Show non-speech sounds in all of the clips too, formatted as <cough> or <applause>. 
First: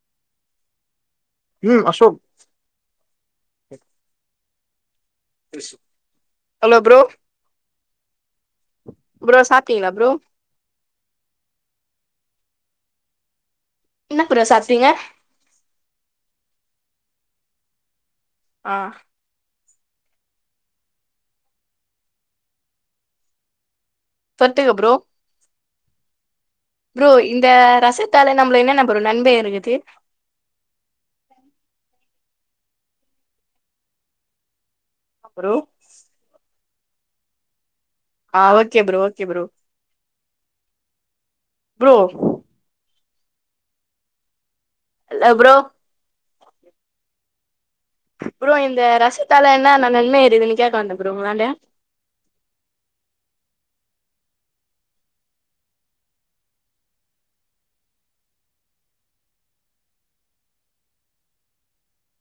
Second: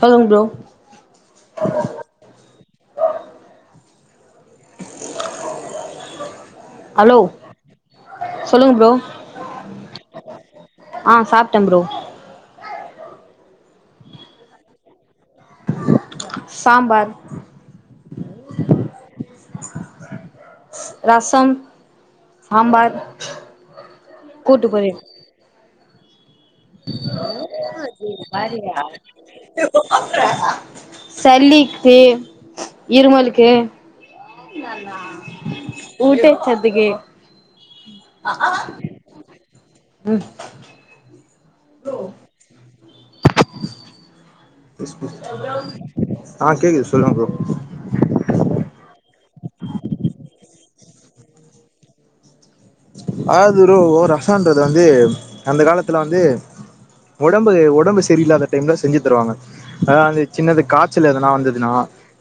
சொல்லுங் ப்ரோ ம் அசோக் <unintelligible> ஹலோ சொல்லுங்க ப்ரோ ப்ரோ சாப்ட்டீங்களா ப்ரோ ஆ சாப்ட்டே ப்ரோ என்ன ப்ரோ சாப்ட்டீங்க சாம்பார் ஆ ரசம் சம்பார் தொட்டுக்க ப்ரோ ப்ரோ இந்த ரசத்தால பா நம்மள என்னென்ன ப்ரோ நன்மை இருக்குது சள்ளிக்கு இருமலுக்கு ம் ந நா அப்பரோ ஊட்டச்சத்துக்கெ ஆ ஓகே ப்ரோ ஓகே ப்ரோ ம் ப்ரோ இல்ல ப்ரோ ஆ கேக்குது சொல்லுங்க ப்ரோ ப்ரோ இந்த ரசத்தால ன்ன நா நன்மை இருதுன்னு கேக்க வந்த ப்ரோ உங்களான்ட அதாவது ப்ரோ ரசன்றது வந்து அந்த காலத்துல வந்து உடம்பு உடம்பு செரியில்லாத டைம்ல செஞ்சு தருவாங்க அதான்ந்த சின்னது காய்ச்சல் எதனா வந்ததுன்னா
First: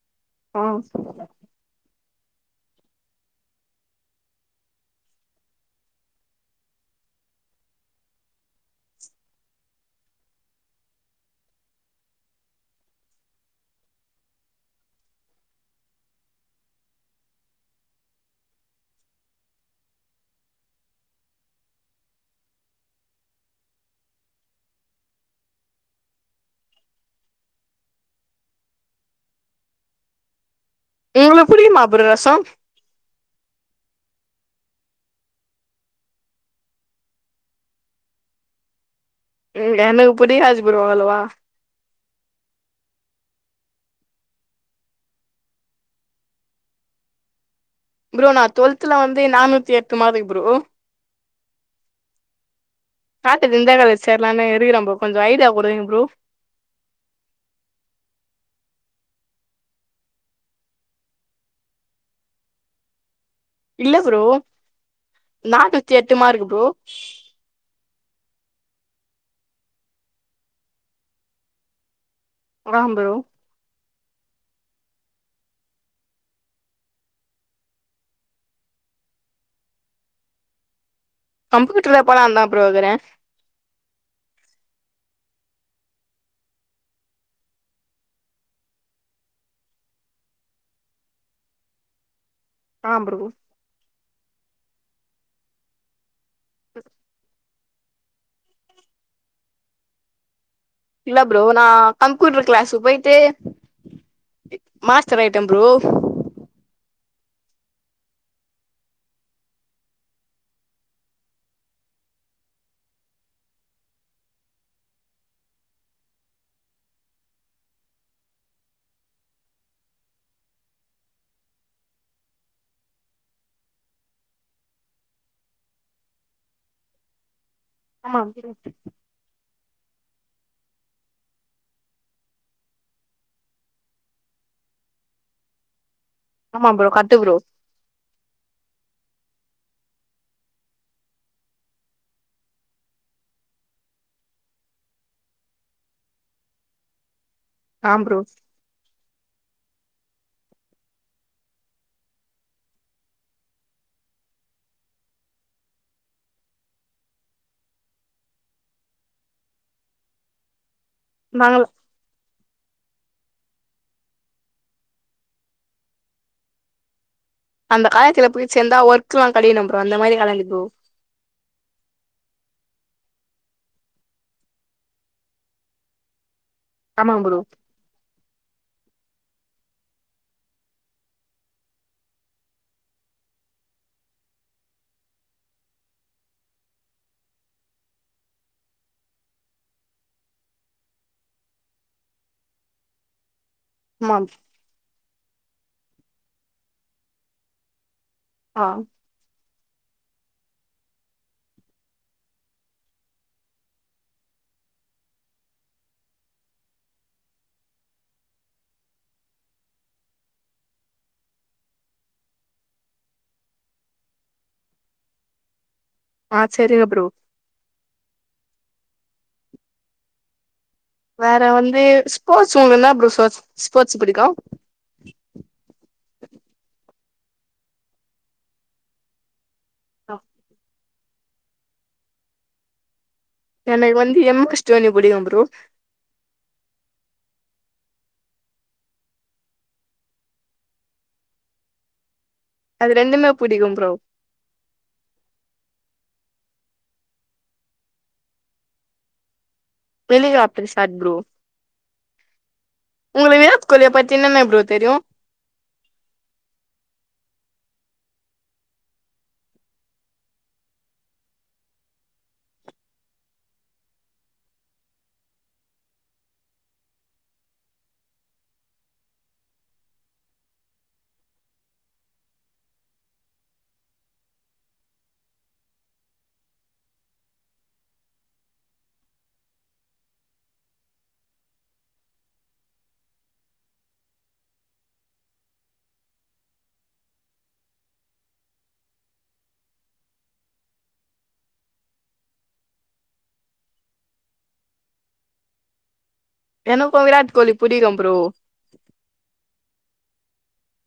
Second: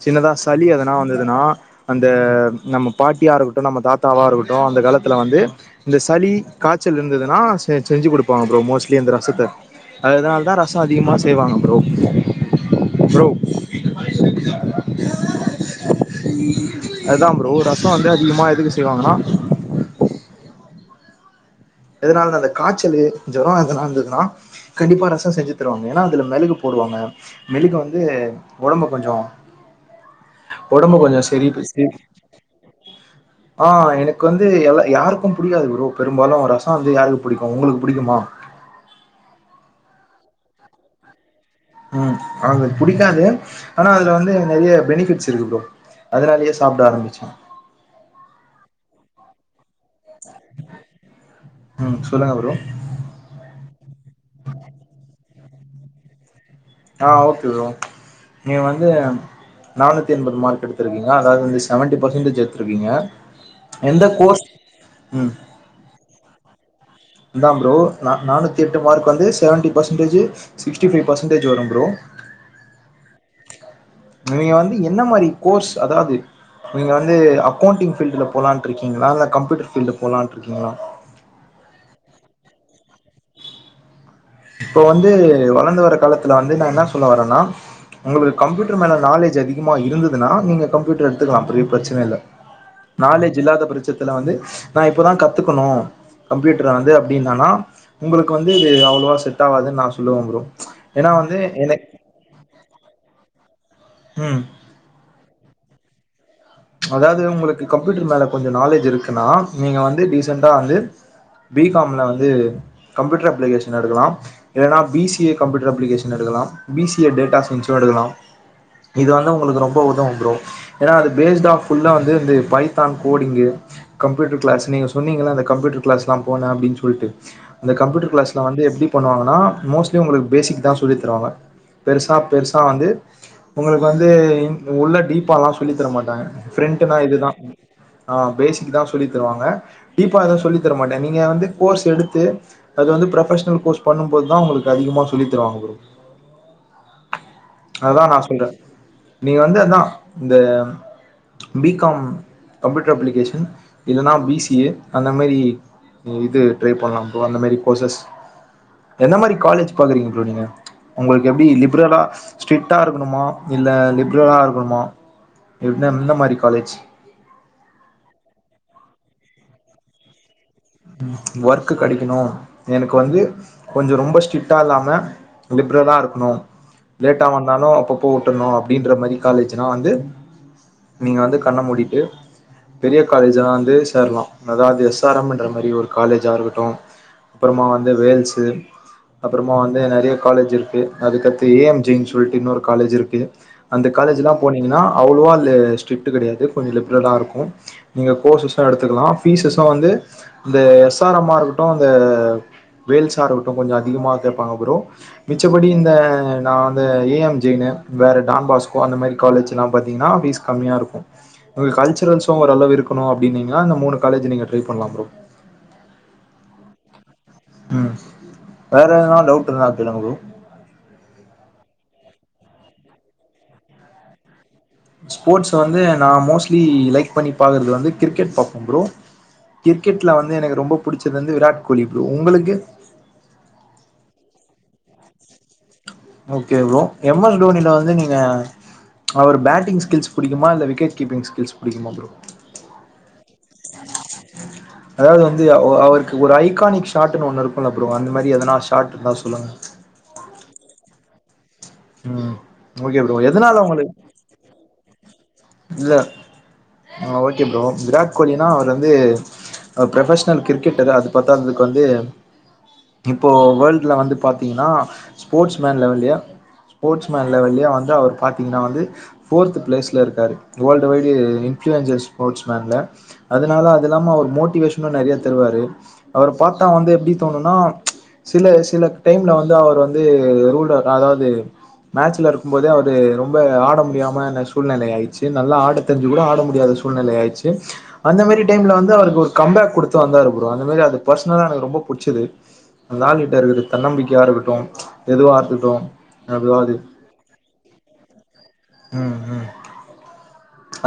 சின்னதா சளி எதனா வந்ததுன்னா அந்த நம்ம பாட்டியா இருக்கட்டு நம்ம தாத்தாவாக இருக்கட்டு அந்த காலத் துல வந்து இந்த சளி காய்ச்சல் இருந்ததுனா செ செஞ்சு குடுப்பாங்க ப்ரோ மோஸ்ட்லி அந்த ரசத்த அதனால தா ரசோஅதிகமா செய்வாங்க ப்ரோ ப்ரோ அதுதா ப்ரோ ரசோ வந்து அதிகமா எதுக்கு செய்வாங்கனா எதனால அந்த காய்ச்சலு ஜொரோ எதனா இருந்ததுனா கண்டிப்பா ரச செஞ்சு தருவாங்க ஏனா அதுல மெளகு போடுவாங்க மெளுகு வந்து உடம்பு கொஞ்சோ உடம்பு கொஞ்சோ செரி ரசம் ஆ எனக்கு வந்து எல்லா யாருக்கு புடிக்காது ப்ரோ பெரும்பாலு ரசோ வந்து யாருக்கு புடிக்கு உங்ளுக்கு புடிக்குமா ம் எனக்கு புடிக்காது ப்ரோ அவ்ளவா ம் அது புடிக்காது ஆனா அதுல வந்து நெறைய பெனிபிட்ஸ் இருக்கு ப்ரோ அதனாலேயே சாப்பிட ஆரம்பிச்சே ப்ரோ நா டுவெல்த்துல வந்து நானூத்தி எட்டு மாருக் ம் சொல்லுங்க ப்ரோ பாத்துட்டு எந்த காலேஜ் சேர்லாம்னு இருக்கிற ப்ரோ கொஞ்சோ ஐடியா குடுங்க ப்ரோ ஆ ஓகே ப்ரோ நீங்க வந்து நானூத்தி எண்பது மார்க் எடுத்திருக்கீங்க அதாவது வந்து செவன்டி பெர்சன்டேஜ் எடுத்திருக்கீங்க எந்த கோர்ஸ் ம் தி எட்டு மார்க் ப்ரோ அத்தா ப்ரோ நானூத்தி எட்டு மார்க் வந்து செவன்டி பர்சன்டேஜ்ஜு சிக்ஸ்டிஃபை பர்சன்டேஜ் வரு ப்ரோ ஆம் ப்ரோ நீங்க வந்து என்ன மாரி கோர்ஸ் அதாவ்து நீங்க வந்து அக்கௌண்டிங் பீல்ட்ல போலான்னு ருக்கீங்ளா இல்ல கப்யூட்டர் ஃபீல்டுல போலான்ட்டு ருக்கீங்ளா கம்யூட்டர்ல போலந்தா ப்ரோ கிறே இப்ப வந்து வளந்து வர்ற காலத்துல வந்து நா ன்னா சொல்ல வரன்னா உங்களுக்கு கம்ப்யூட்டர் மேலே நாலேஜ் அதிகமாக இருந்ததுனா நீங்க கம்ப்யூட்டர் எடுத்துக்கலா ப்பெரிய பிரச்சன இல்ல ஆ ப்ரோ நாலேஜ் இல்லாத ப்ரச்சத்துல வந்து நா இப்பதா கத்துக்கணு கம்ப்யூட்டர் வந்து அப்டின்னான்னா உங்களுக்கு வந்து இது அவ்ளோவா செட் ஆவாதுன் நா சொல்லுவம்ப்ரோ இல்லாப்ரோ நா கம்ப்குயூட்டர் க்ளாஸ்ஸு போயிட்டு ம் மாஸ்டர் ஆயிட்ட ப்ரோ அதாவது உங்களுக்கு கம்ப்யூட்டர் மேல கொஞ்ச நாலேஜ் இருக்குன்னா நீங்க வந்து டீசெண்ட்டா வந்து பி கம்ல வந்து கம்ப்யூட்டர் அப்ளிகேஷன் எடுக்கலாம் இல்லன்னா B C A computer application எடுக்கலாம் பி சி ஏ டேட்டா சயின்ஸும் எடுக்கலாம் இது வந்து உங்களுக்கு ரொம்ப உதவம் ப்ரோ ஏன்னா அது வேஸ்டா ஃபுல்லா வந்து இந்த பைத்தான் கோடிங்கு கம்ப்யூட்டர் கிளாஸ் நீங்க சொன்னீங்கன்ன அ இந்த கம்ப்யூட்டர் கிளாஸ்லாம் போனே அப்டின்னு சொல்ட்டு அந்த கம்யூட்டர் ஆமா கிளாஸ்ல ப்ரோ வந்து எப்படி பண்ணிவாங்கன்னா மோஸ்ட் உங்களுக்கு பேசிக் தா சொல்லி தருவாங்க பெருசா பெருசா வந்து உங்களுக்கு வந்து உள்ள டீப்பால்லா சொல்லி தர மாட்டாங்க ஆமா ப்ரோ பிரெண்ட்னா கட்டு இதுதா ப்ரோ ஆ பேசிக் தா சொல்லி தருவாங்க டீப்பா எது சொல்லி தரமாட்டே நீங்க வந்து கோர்ஸ் எடுத்து அது வந்து ப்ரொபஷனல் கோர்ஸ் பண்ணு போதுதா உங்களுக்கு அதிகமா சொல்லி தருவங்க புரோ ஆ அதா நா ப்ரோ சொல்றே நீங்க வந்து அதா இந்த பி காம் கம்ப்யூட்டர் அப்ளிகேஷன் இல்லன்னா பி சி ஏ அந்த மாரி நீ இது ட்ரை பண்ணலா ப்ரோ அந்த மாரி கோர்ஸ்சஸ் எந்த மாரி காலேஜ் பாக்குறீங்க புரோ நீங்க உங்களுக்கு எப்டி நாங்களு லிபரலா ஸ்ட்ரிட்டா இருக்கணுமா இல்ல லிபரலா இருக்கணுமா இல்ல எந்த மாரி காலேஜ் அந்த காலேஜ்லா போய் சேந்தா ஒர்க்லா கெடைக்கனு புரோ அந்த மாரி காலேஜ் புரோ ஒர்க்கு கெடைக்கணு எனக்கு வந்து கொஞ்சோ ரொம்ப ஸ்ட்ரிட்டா இல்லாம லிபரலா இருக்கணு ஆமா லேட்டா ப்ரோ வந்தாலு அப்ப போட்டணு அப்டின்ற மாரி காலேஜன்னா வந்து நீங்க வந்து கண்ண மூடிட்டு பெரிய காலேஜ்லா வந்து சேரலா அதாது எஸ் ஆர் ம் மாரி ஒரு காலேஜா இருக்கட்டு அப்புறமா வந்து வேல்ஸ் அப்புறமா வந்து நெறைய காலேஜ் இருக்கு அதுக்கடுத்து ஏ எம் ஜி ன்னு சொல்ட்டு இன்னொரு காலேஜ் இருக்கு அந்த ஆமா காலேஜ்லா போனீங்கன்னா அவ்லோவா ஸ்ட்ரிட்டு கெடையாது கொஞ்ச லிப்ரலா இருக்கு நீங்க ஆ கோர்சாசும் எடுத்துக்கலா பீஸ்ஸ் வந்து இந்த எஸ் ஆர் எம் ஆ இருக்கட்டு அ வேல்சா இருக்கட்டு கொஞ்ச அதிகமாக கேபாங்க புரோ மிச்சப்படி இந்த நான் வந்து ஏ எம் ஜெயின்னு வேற டான் பாஸ்கோ அந்த மாதிரி காலேஜ்லா பாத்தீங்கன்னா பீஸ் கம்மியா இருக்கு கல்ச்சரல்ஸ்சு ஓரளவு இருக்கணு அப்படின்னீங்கன்னா அந்த மூணு காலஜ் நீங்க ட்ரை பண்ணலா புரோ ஆ சேரிங்க புரோ ம் வேற எதனால டவுட் இருந்தா கேளுங்க புரோ வேற வந்து ஸ்போர்ட்ஸ் உங்கனா புரோ ஸ்போர்ட்ஸ் புடிக்கு ஸ்போர்ட்ஸ வந்து நா மோஸ்ட்லி லைக் பண்ணி பாக்கறது வந்து கிரிக்கெட் பாப்பே புரோ கிரிக்கெட்ல வந்து எனக்கு ரொம்ப புடிச்சது வந்து விராட் கோலி புரோ உங்களுக்கு எனக்கு வந்து எம் எஸ் தோணி பிடிக்கு bro okay bro M S தோணில வந்து நீங்க அவரு பேட்டிங் ஸ்கில்ஸ் புடிக்குமா இல்ல விக்கெட் கீப்பிங் ஸ்கில்ஸ் பிடிகுமா புரோ அது ரெண்டுமே பிடிக்கு புரோ அதாவது வந்து அவருக்கு ஒரு ஐக்கானிக் ஷாட்னு ஒன்னு இருக்கும்ல புரோ அந்த மாரி எதனா ஷாட் இருந்தா சொல்லுங்க <unintelligible> சாட் புரோ ம் ஓகே புரோ எதனால உங்களுக்கு என்னனா புரோ தெரியு இல்ல அ ஓகே புரோ விராட் கோலினா அவரு வந்து ப்ரொபஷனல் கிரிக்கெட்டரு அது பத்தாதுக்கு வந்து இப்போ வேர்ல்டில்ல வந்து பாத்தீங்கன்னா ஸ்போர்ட்ஸ் மேன் லெவலய ஸ்போர்ச்ன்மேன் லெவலியே வந்து அவரு பாத்திங்கன்னா வந்து ஃபோர்த் பிளேஸில்ல இருக்கு காரு வேர்ல்டு் வய்ல்டு இன்ஃப்ளூயன்சர்ஸ் ஸ்போர்ட்ஸ் மேன்ல அதுனால அதுல்லாம அவுர் மோட்டிவேஷ்ன்னு நறைய தருவாரு அவுர் பாத்தா வந்து எப்டி தோணுனா சில சில டைம்ல வந்து அவுர்வந்து ரூல்டர் அதாவுது மேட்ச்ல இருக்கும்போதே அவுரு ரொம்ப ஆட முடியாம ந சூழ்நிலை ஆயிர் சி நல்லா ஆட தெரிஞ்சு கூட ஆட முடியாத சூழ்நில ஆய்டுச்சு அந்த மாரி டைம்ல வந்து அவருக்கு ஒரு கம்பேக் குடுத்து வந்தாரு ப்ரோ அந்த மாரி அது பர்சனலா எனக் ரொம்ப புடிச்சுது அந்த ஆலுகிட்ட இருக்கர்து தன்னம்பிக்கியா இருக்குட்டு எதுவா ருக்ட்டு எனக்கூ விராட்கோலி புடிக்கும் ப்ரோ ம் ம்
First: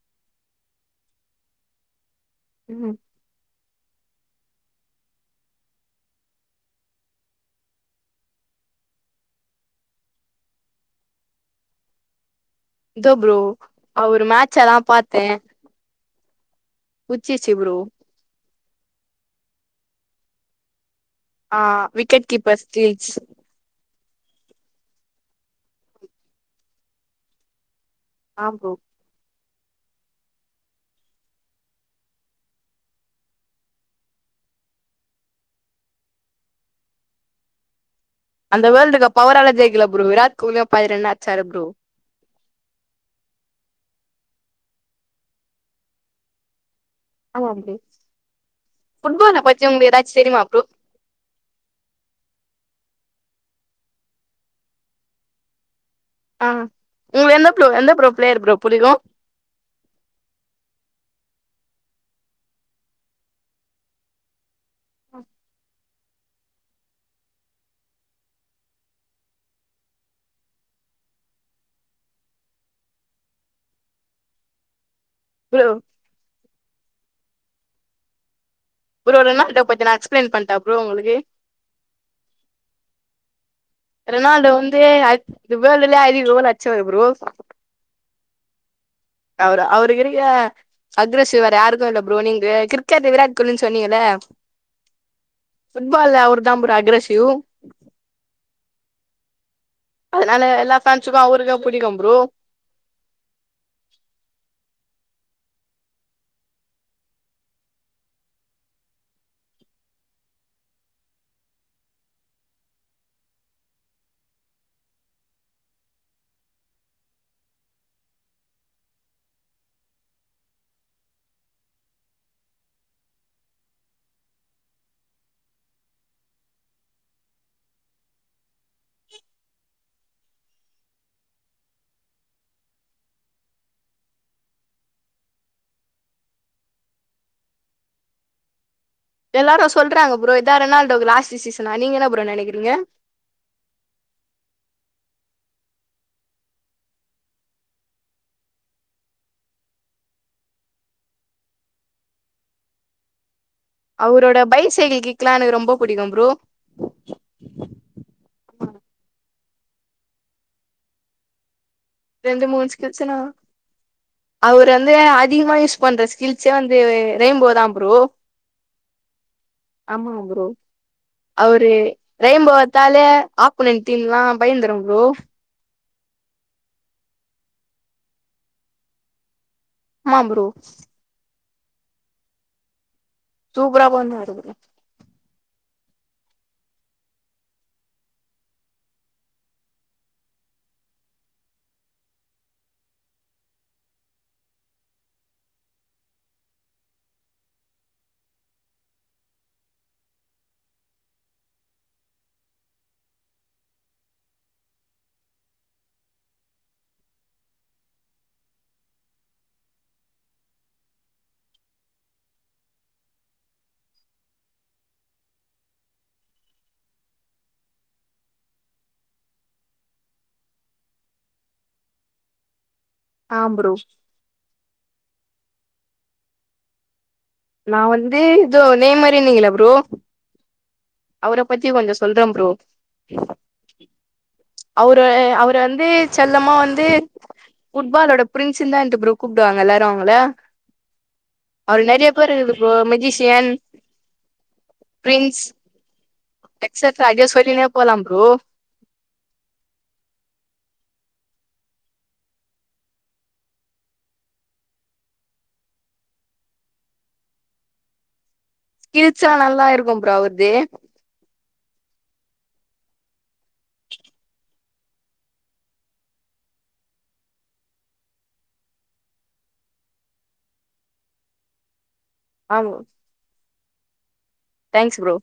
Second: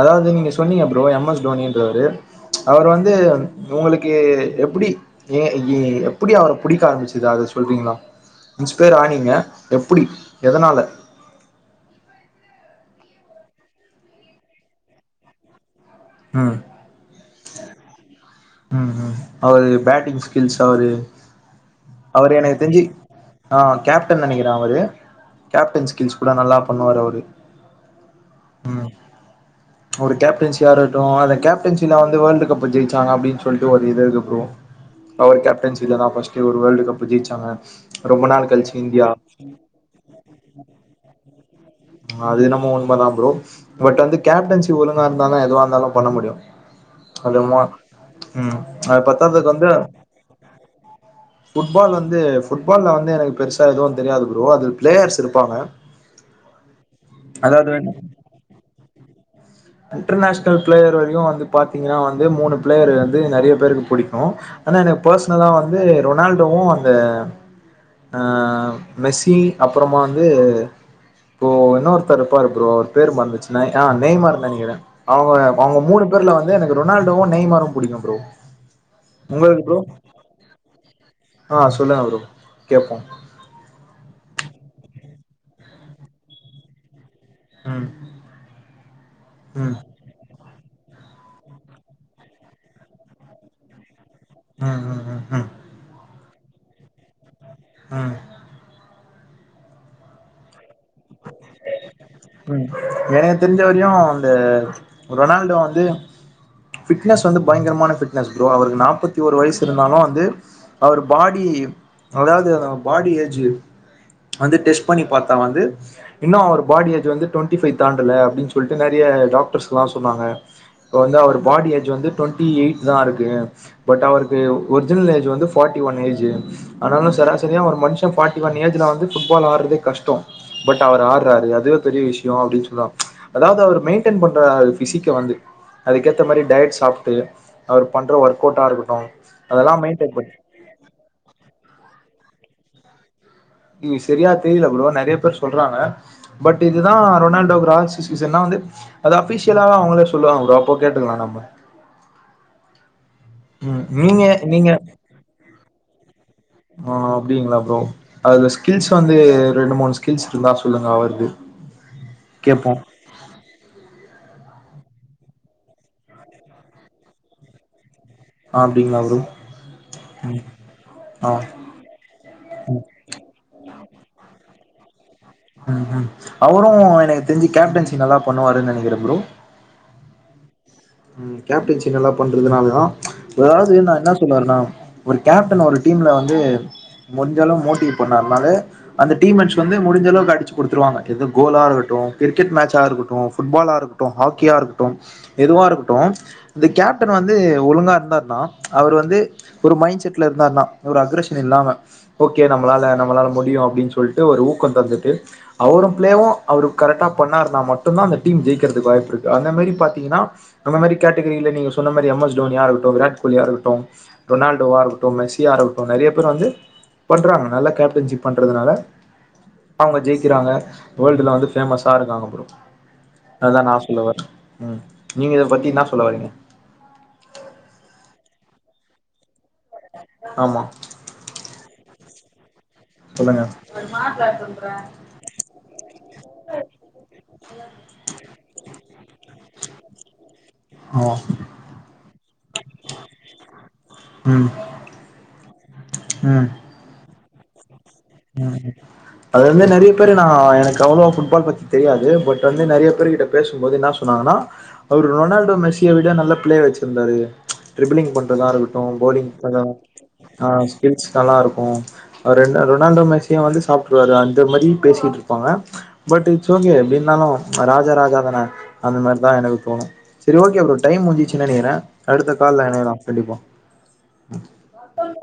அதாவுது நீங்க சொன்னீங்க ப்ரோ எம் எஸ் டோனின்றவர் அவுர் ம் வந்து உங்களுக்கு எப்டி ஏ எப்படி அவர புடிக்க ஆரம்பிச்சது அத சொல்ரிங்கள இன்ஸ்பேர் ஆனிங்க எப்புடி எதனால தோ ப்ரோ அவுரு மேட்ச்சலா பாத்தே ம் புச்சிச்சு ப்ரோ ம் ம் அவுரு பேட்டிங் ஸ்கில்ஸ் அவுரு அ அவர் எனக்தெஞ்சு அ கேப்டன் நெனைக்கிற அவரு கேப்டன் ஸ்கில்ஸ் கூட நல்லா பண்ணுவாரு அவுரு ஆம் ப்ரோ ஒரு கேப்டென்சியாருக்டு அந்த கேப்டென்சில வந்து வேர்ல்டு கப் ஜெய்ச்சாங்க அப்டின் சொல்ட்டு ஒரு இது இருக் ப்ரோ அவுர் கேப்டன்சில தா ஃபர்ஸ்ட்டு ஒரு வேர்ல்டு் கப் ஜெய்ச்சாங்க அந்த வேல்டு் கப் அவரால ஜெயிக்கல ப்ரோ விராட் கோலியு பாதி ரன் அச்சாரு ப்ரோ அது என்னமோ உண்ம தா ப்ரோ பட் அந்து கேப்டன்சி ஒலுங்கா இருந்தா தா எதுவா இருந்தாலு பண்ண முடியு ஆமா அலுமா ப்ரோ ம் அ ஃபுட்பால பத்தாததுக்கு பத்தி வந்து உங்களுக்கு ஏதாச்சு தெரியுமா ப்ரோ ஃபுட்பால் வந்து ஃபுட்பால்ல வந்து எனக்கு பெருசா எதுவு தெரியாது ப்ரோ அதில் பிளேயர்ஸ் இருப்பாங்க அ இவ்ல எந்த ப்ளோ அதாவது எந்த ப்ரோ ப்ளேயர் ப்ரோ புடிக்கு இன்டர்நேஷனல் பிளேயர் வரையு வந்து பாத்தீங்கன்னா வந்து மூணு ப்ளேயர் அந்து நெறைய பேருக்கு புடிக்கு ஆனா எனக் பர்சனலா வந்து ரொனால்டோவு அந்த அ மெஸ்ஸி அப்பறமா அந்து ப்போ இன்னொர்த்தர் ருப்பாரு ப்ரோ அவுர் பேரு மறந்துச்சு நெய் ஆ நெய்மாற் நென கிற அவுங்க ப்ரோ அவுங்க மூணு பேர்ல வந்து எனக்கு ரொனால்டோவு நெய்மாரு புடிக்கும் ப்ரோ ப்ரோ ரொனால்டோ பத்தி நா எக்ஸ்ப்ளைன் பண்ட்டா ப்ரோ உங்களுக்கு அ சொல்லுங்க ப்ரோ கேப்போ ரொனால்டோ வந்து அதி வேல்டுலே அதிக கோல் அச்சவுரு ப்ரோ ம் அவுரு ம் அவுருக்கிருக்க அக்ரஸிவ் வேற யாருக்கு இல்ல ப்ரோ நீங்க கிர்க்கெட் விராட் கோலின்னு சொன்னீங்கள அ அ அ அ ஃபுட்பால்ல அவுர் தாம்ப்ரோ அக்ரசிவ் அ அதுனால எல்லா ஃபேண்ட்ஸுக்கு அவுருக்கு புடிக்கும்ப்ரோ ம் எனக் தெரிஞ்ச வரையு அந்த ரொனால்டோ வந்து ஃபிட்னஸ் வந்து பயங்கரமான ஃபிட்னஸ் ப்ரோ அவருக்கு நாப்பத்திஓரு வயசு இருந்தாலு அந்து அவுர் பாடி அதாது பாடி ஏஜ் அந்து டெஸ்ட் பண்ணி பாத்தா வந்து இன்னு அவர் பாடி ஏஜ் வந்து டுவெண்டிஃபைவ் தாண்டல அப்டின்னு சொல்லிட்டு நெறைய டாக்டர்ஸ்ல்லா சொன்னாங்க இப்போ வந்து அவர் பாடி ஏஜ் வந்து டுவெண்ட்டி எயிட் தா இருக்கு பட் அவருக்கு ஒரிஜினல் ஏஜ் வந்து ஃபார்ட்டி ஒன் ஏஜ்ஜு ஆனாலு சராசரியா ஒரு மனுஷன் ஃபார்ட்டி ஒன் ஏஜ்ல வந்து ஃபுட்பால் ஆட்றது கஷ்டோ பட் அவர் ஆடுறாரு அதுவே பெரிய விஷயோ அப்டின்னு சொல்வா அதாவது அவர் மெயின்டெயின் பண்றாரு அ பிசிக்க வந்து அதுக்கேத்த மாரி டயட் சாப்ட்டு அவர் பண்ற ஒர்க்கவுட்டா இருக்கட்டு எல்லாரு அதெல்லா மெயின்டென் சொல்றாங்க பண் ப்ரோ இதா ரொனால்டோகு லாஸ்ட்டு சீசனா நீங்க என்ன ப்ரோ நெனைக்கிறீங்க இங்க சரியா தெரில ப்ரோ நெறைய பேர் சொல்றாங்க பட்டு இதுதா ரொனால்டோகு லாஸ்ட்டு சீசன்னா வந்து அது அஃபிஷியலாதா அவங்களே சொல்லுவாங்க ப்ரோ அப்போ கேட்டுக்குளா நம்ம ம் நீங்க அவரோட நீங்க பைசைக்கள் கிக்குலா எனக்கு ரொம்ப புடிக்கு ப்ரோ ஆ அப்டிங்களா ப்ரோ அதுல ஸ்கில்ஸ் வந்து ரெண்டு மூணு ஸ்கில்ஸ் இருந்தா சொல்லுங்க அவர்து ரெண்டு மூணு ஸ்கில்ஸுனா அவர் வந்து அதிகமா யூஸ் பண்ற ஸ்கில்ஸே வந்து ரெயின்போ தா ப்ரோ அப்டிங்களா ப்ரோ ஆமாங்க ப்ரோ ஆ அவரு ரெயின்போ எத்தாலே ஆப்பொனன்ட் டீம்லா பயந்துரு ப்ரோ ம் ம் அவரு எனக்கு தெரிஞ்சு கேப்டன்சி நல்லா பண்ணுவாருன்னு நெனைக்கிற ப்ரோ ஆ ப்ரோ ம் கேப்டன்சி நல்லா பண்றதுனால்தா அதாவது சூப்பரா நா என்ன சொல்ல பண்ணுவாரு ப்ரோ வரன்னா ஒரு கேப்டன் ஒரு டீம்ல வந்து முடிஞ்சளவு மோட்டிவ் பண்ணார்னாலே அந்த டிம் மேட்ஸ் வந்து முடிஞ்சளவுக்கு அடிச்சு குடுத்துறுவாங்க இது கோலா இருக்கட்டு கிரிக்கெட் மாட்ச்சா இருட்டு ஃபுட்பால இருக் டு ஹாக்கியா இருக்கட்டு எதுவா இருக் டு இந்த கேப்டன் வந்து ஒழுங்கா இருந்தாருனா அவர் வந்து ஒரு மைண்ட் செட்ல இருந்தாருன்னா ஒரு அக்ரஷன் இல்லாம ஓகே நம்மளால நம்மளால முடியு அப்டின்னு சொல்ட்டு ஒரு ஊக்கொ தந்துட்டு அவரூ பிளேவு அவரு கரெக்டா பண்ணாருன்னா முட்டுதா அந்த டீம் ஜெய்க்கிறதுக்கு வாய்ப்பிருக்கு அந்த மாரி பாத்தீங்கன்னா அந்த மாரி கேட்டகிரில நீங்க சொன்ன மாரி எம் எஸ் தோனியா இருக்கட்டு விராட் கோலிய இருக்கட்டு ரோனால்டோவா இருக்கட்டு மெஸியாா இருக்கட்டு நெறைய பேர் வந்து பண்றாங்க நல்ல கேப்டன்ஸி பண்றதுனால அவங்க ஜெயிக்கிறாங்க வேல்டுல வந்து ஃபேமஸா இருக்காங்க ப்ரோ ஆ அதா ப்ரோ நா சொல்ல வரே ம் நீங்க இத பத்தி இன்னா சொல்ல வரீங்க நா வந்து இதோ நெய்மரு நீங்களே ப்ரோ ஆமா அவர பத்தி கொஞ்ச சொல்றே ப்ரோ சொல்லுங்க அது மாத்தாத்துு <unintelligible> அவரு அவரு வந்து செல்லமா வந்து ஃபுட்பாலோட பிரின்சு தான்ட்டு ப்ரோ கூப்டுவாங்க எல்லாரு அவங்கள ஓ அவரு நெறைய பேர் இருக்குது ப்ரோ மெஜிஷியன் ம் பிரின்ஸ் ம் எக்ஸட்ரா அடியே சொல்லினே போலா ப்ரோ <unintelligible> அது வந்து நெறைய பேரு நான் எனக்கு அவுளவா ஃபுட்பால் பத்தி தெரியாது பட் வந்து நெறைய பேருகிட்ட பேசும்போது என்ன சொன்னாங்கனா அவரு ரொனால்டோ மெஸ்ஸிய விட நல்ல பிளே வச்சிர்ந்தாரு ட்ருபுளிங் பண்றதா இருகு ட்டு போடிங் ஸ்கில்ஸ்லா அதா நல்லா இருக்கும் ப்ரோ அ அவருது ஸ்கில்ஸ் நல்லா இருக்கு அது ரெண்டு ரொ னால்டோ மெஸ்ஸிய வந்து சாப்ட்டுருவாரு அந்த மாரி பேசிட்டுருப்பாங்க பட் இட்ஸ் ஓகே எப்டினாலு அ ராஜா ராஜாதான அந்த மாரிதா எனக்கு தோணு சரி ஓகே ப்ரோ டைம் முடிஞ்சிச்சு நெனைக்கிற அடுத்த கால்ல ஆமா எனையலா கண்டிப்பா தேங்க்ஸ் ப்ரோ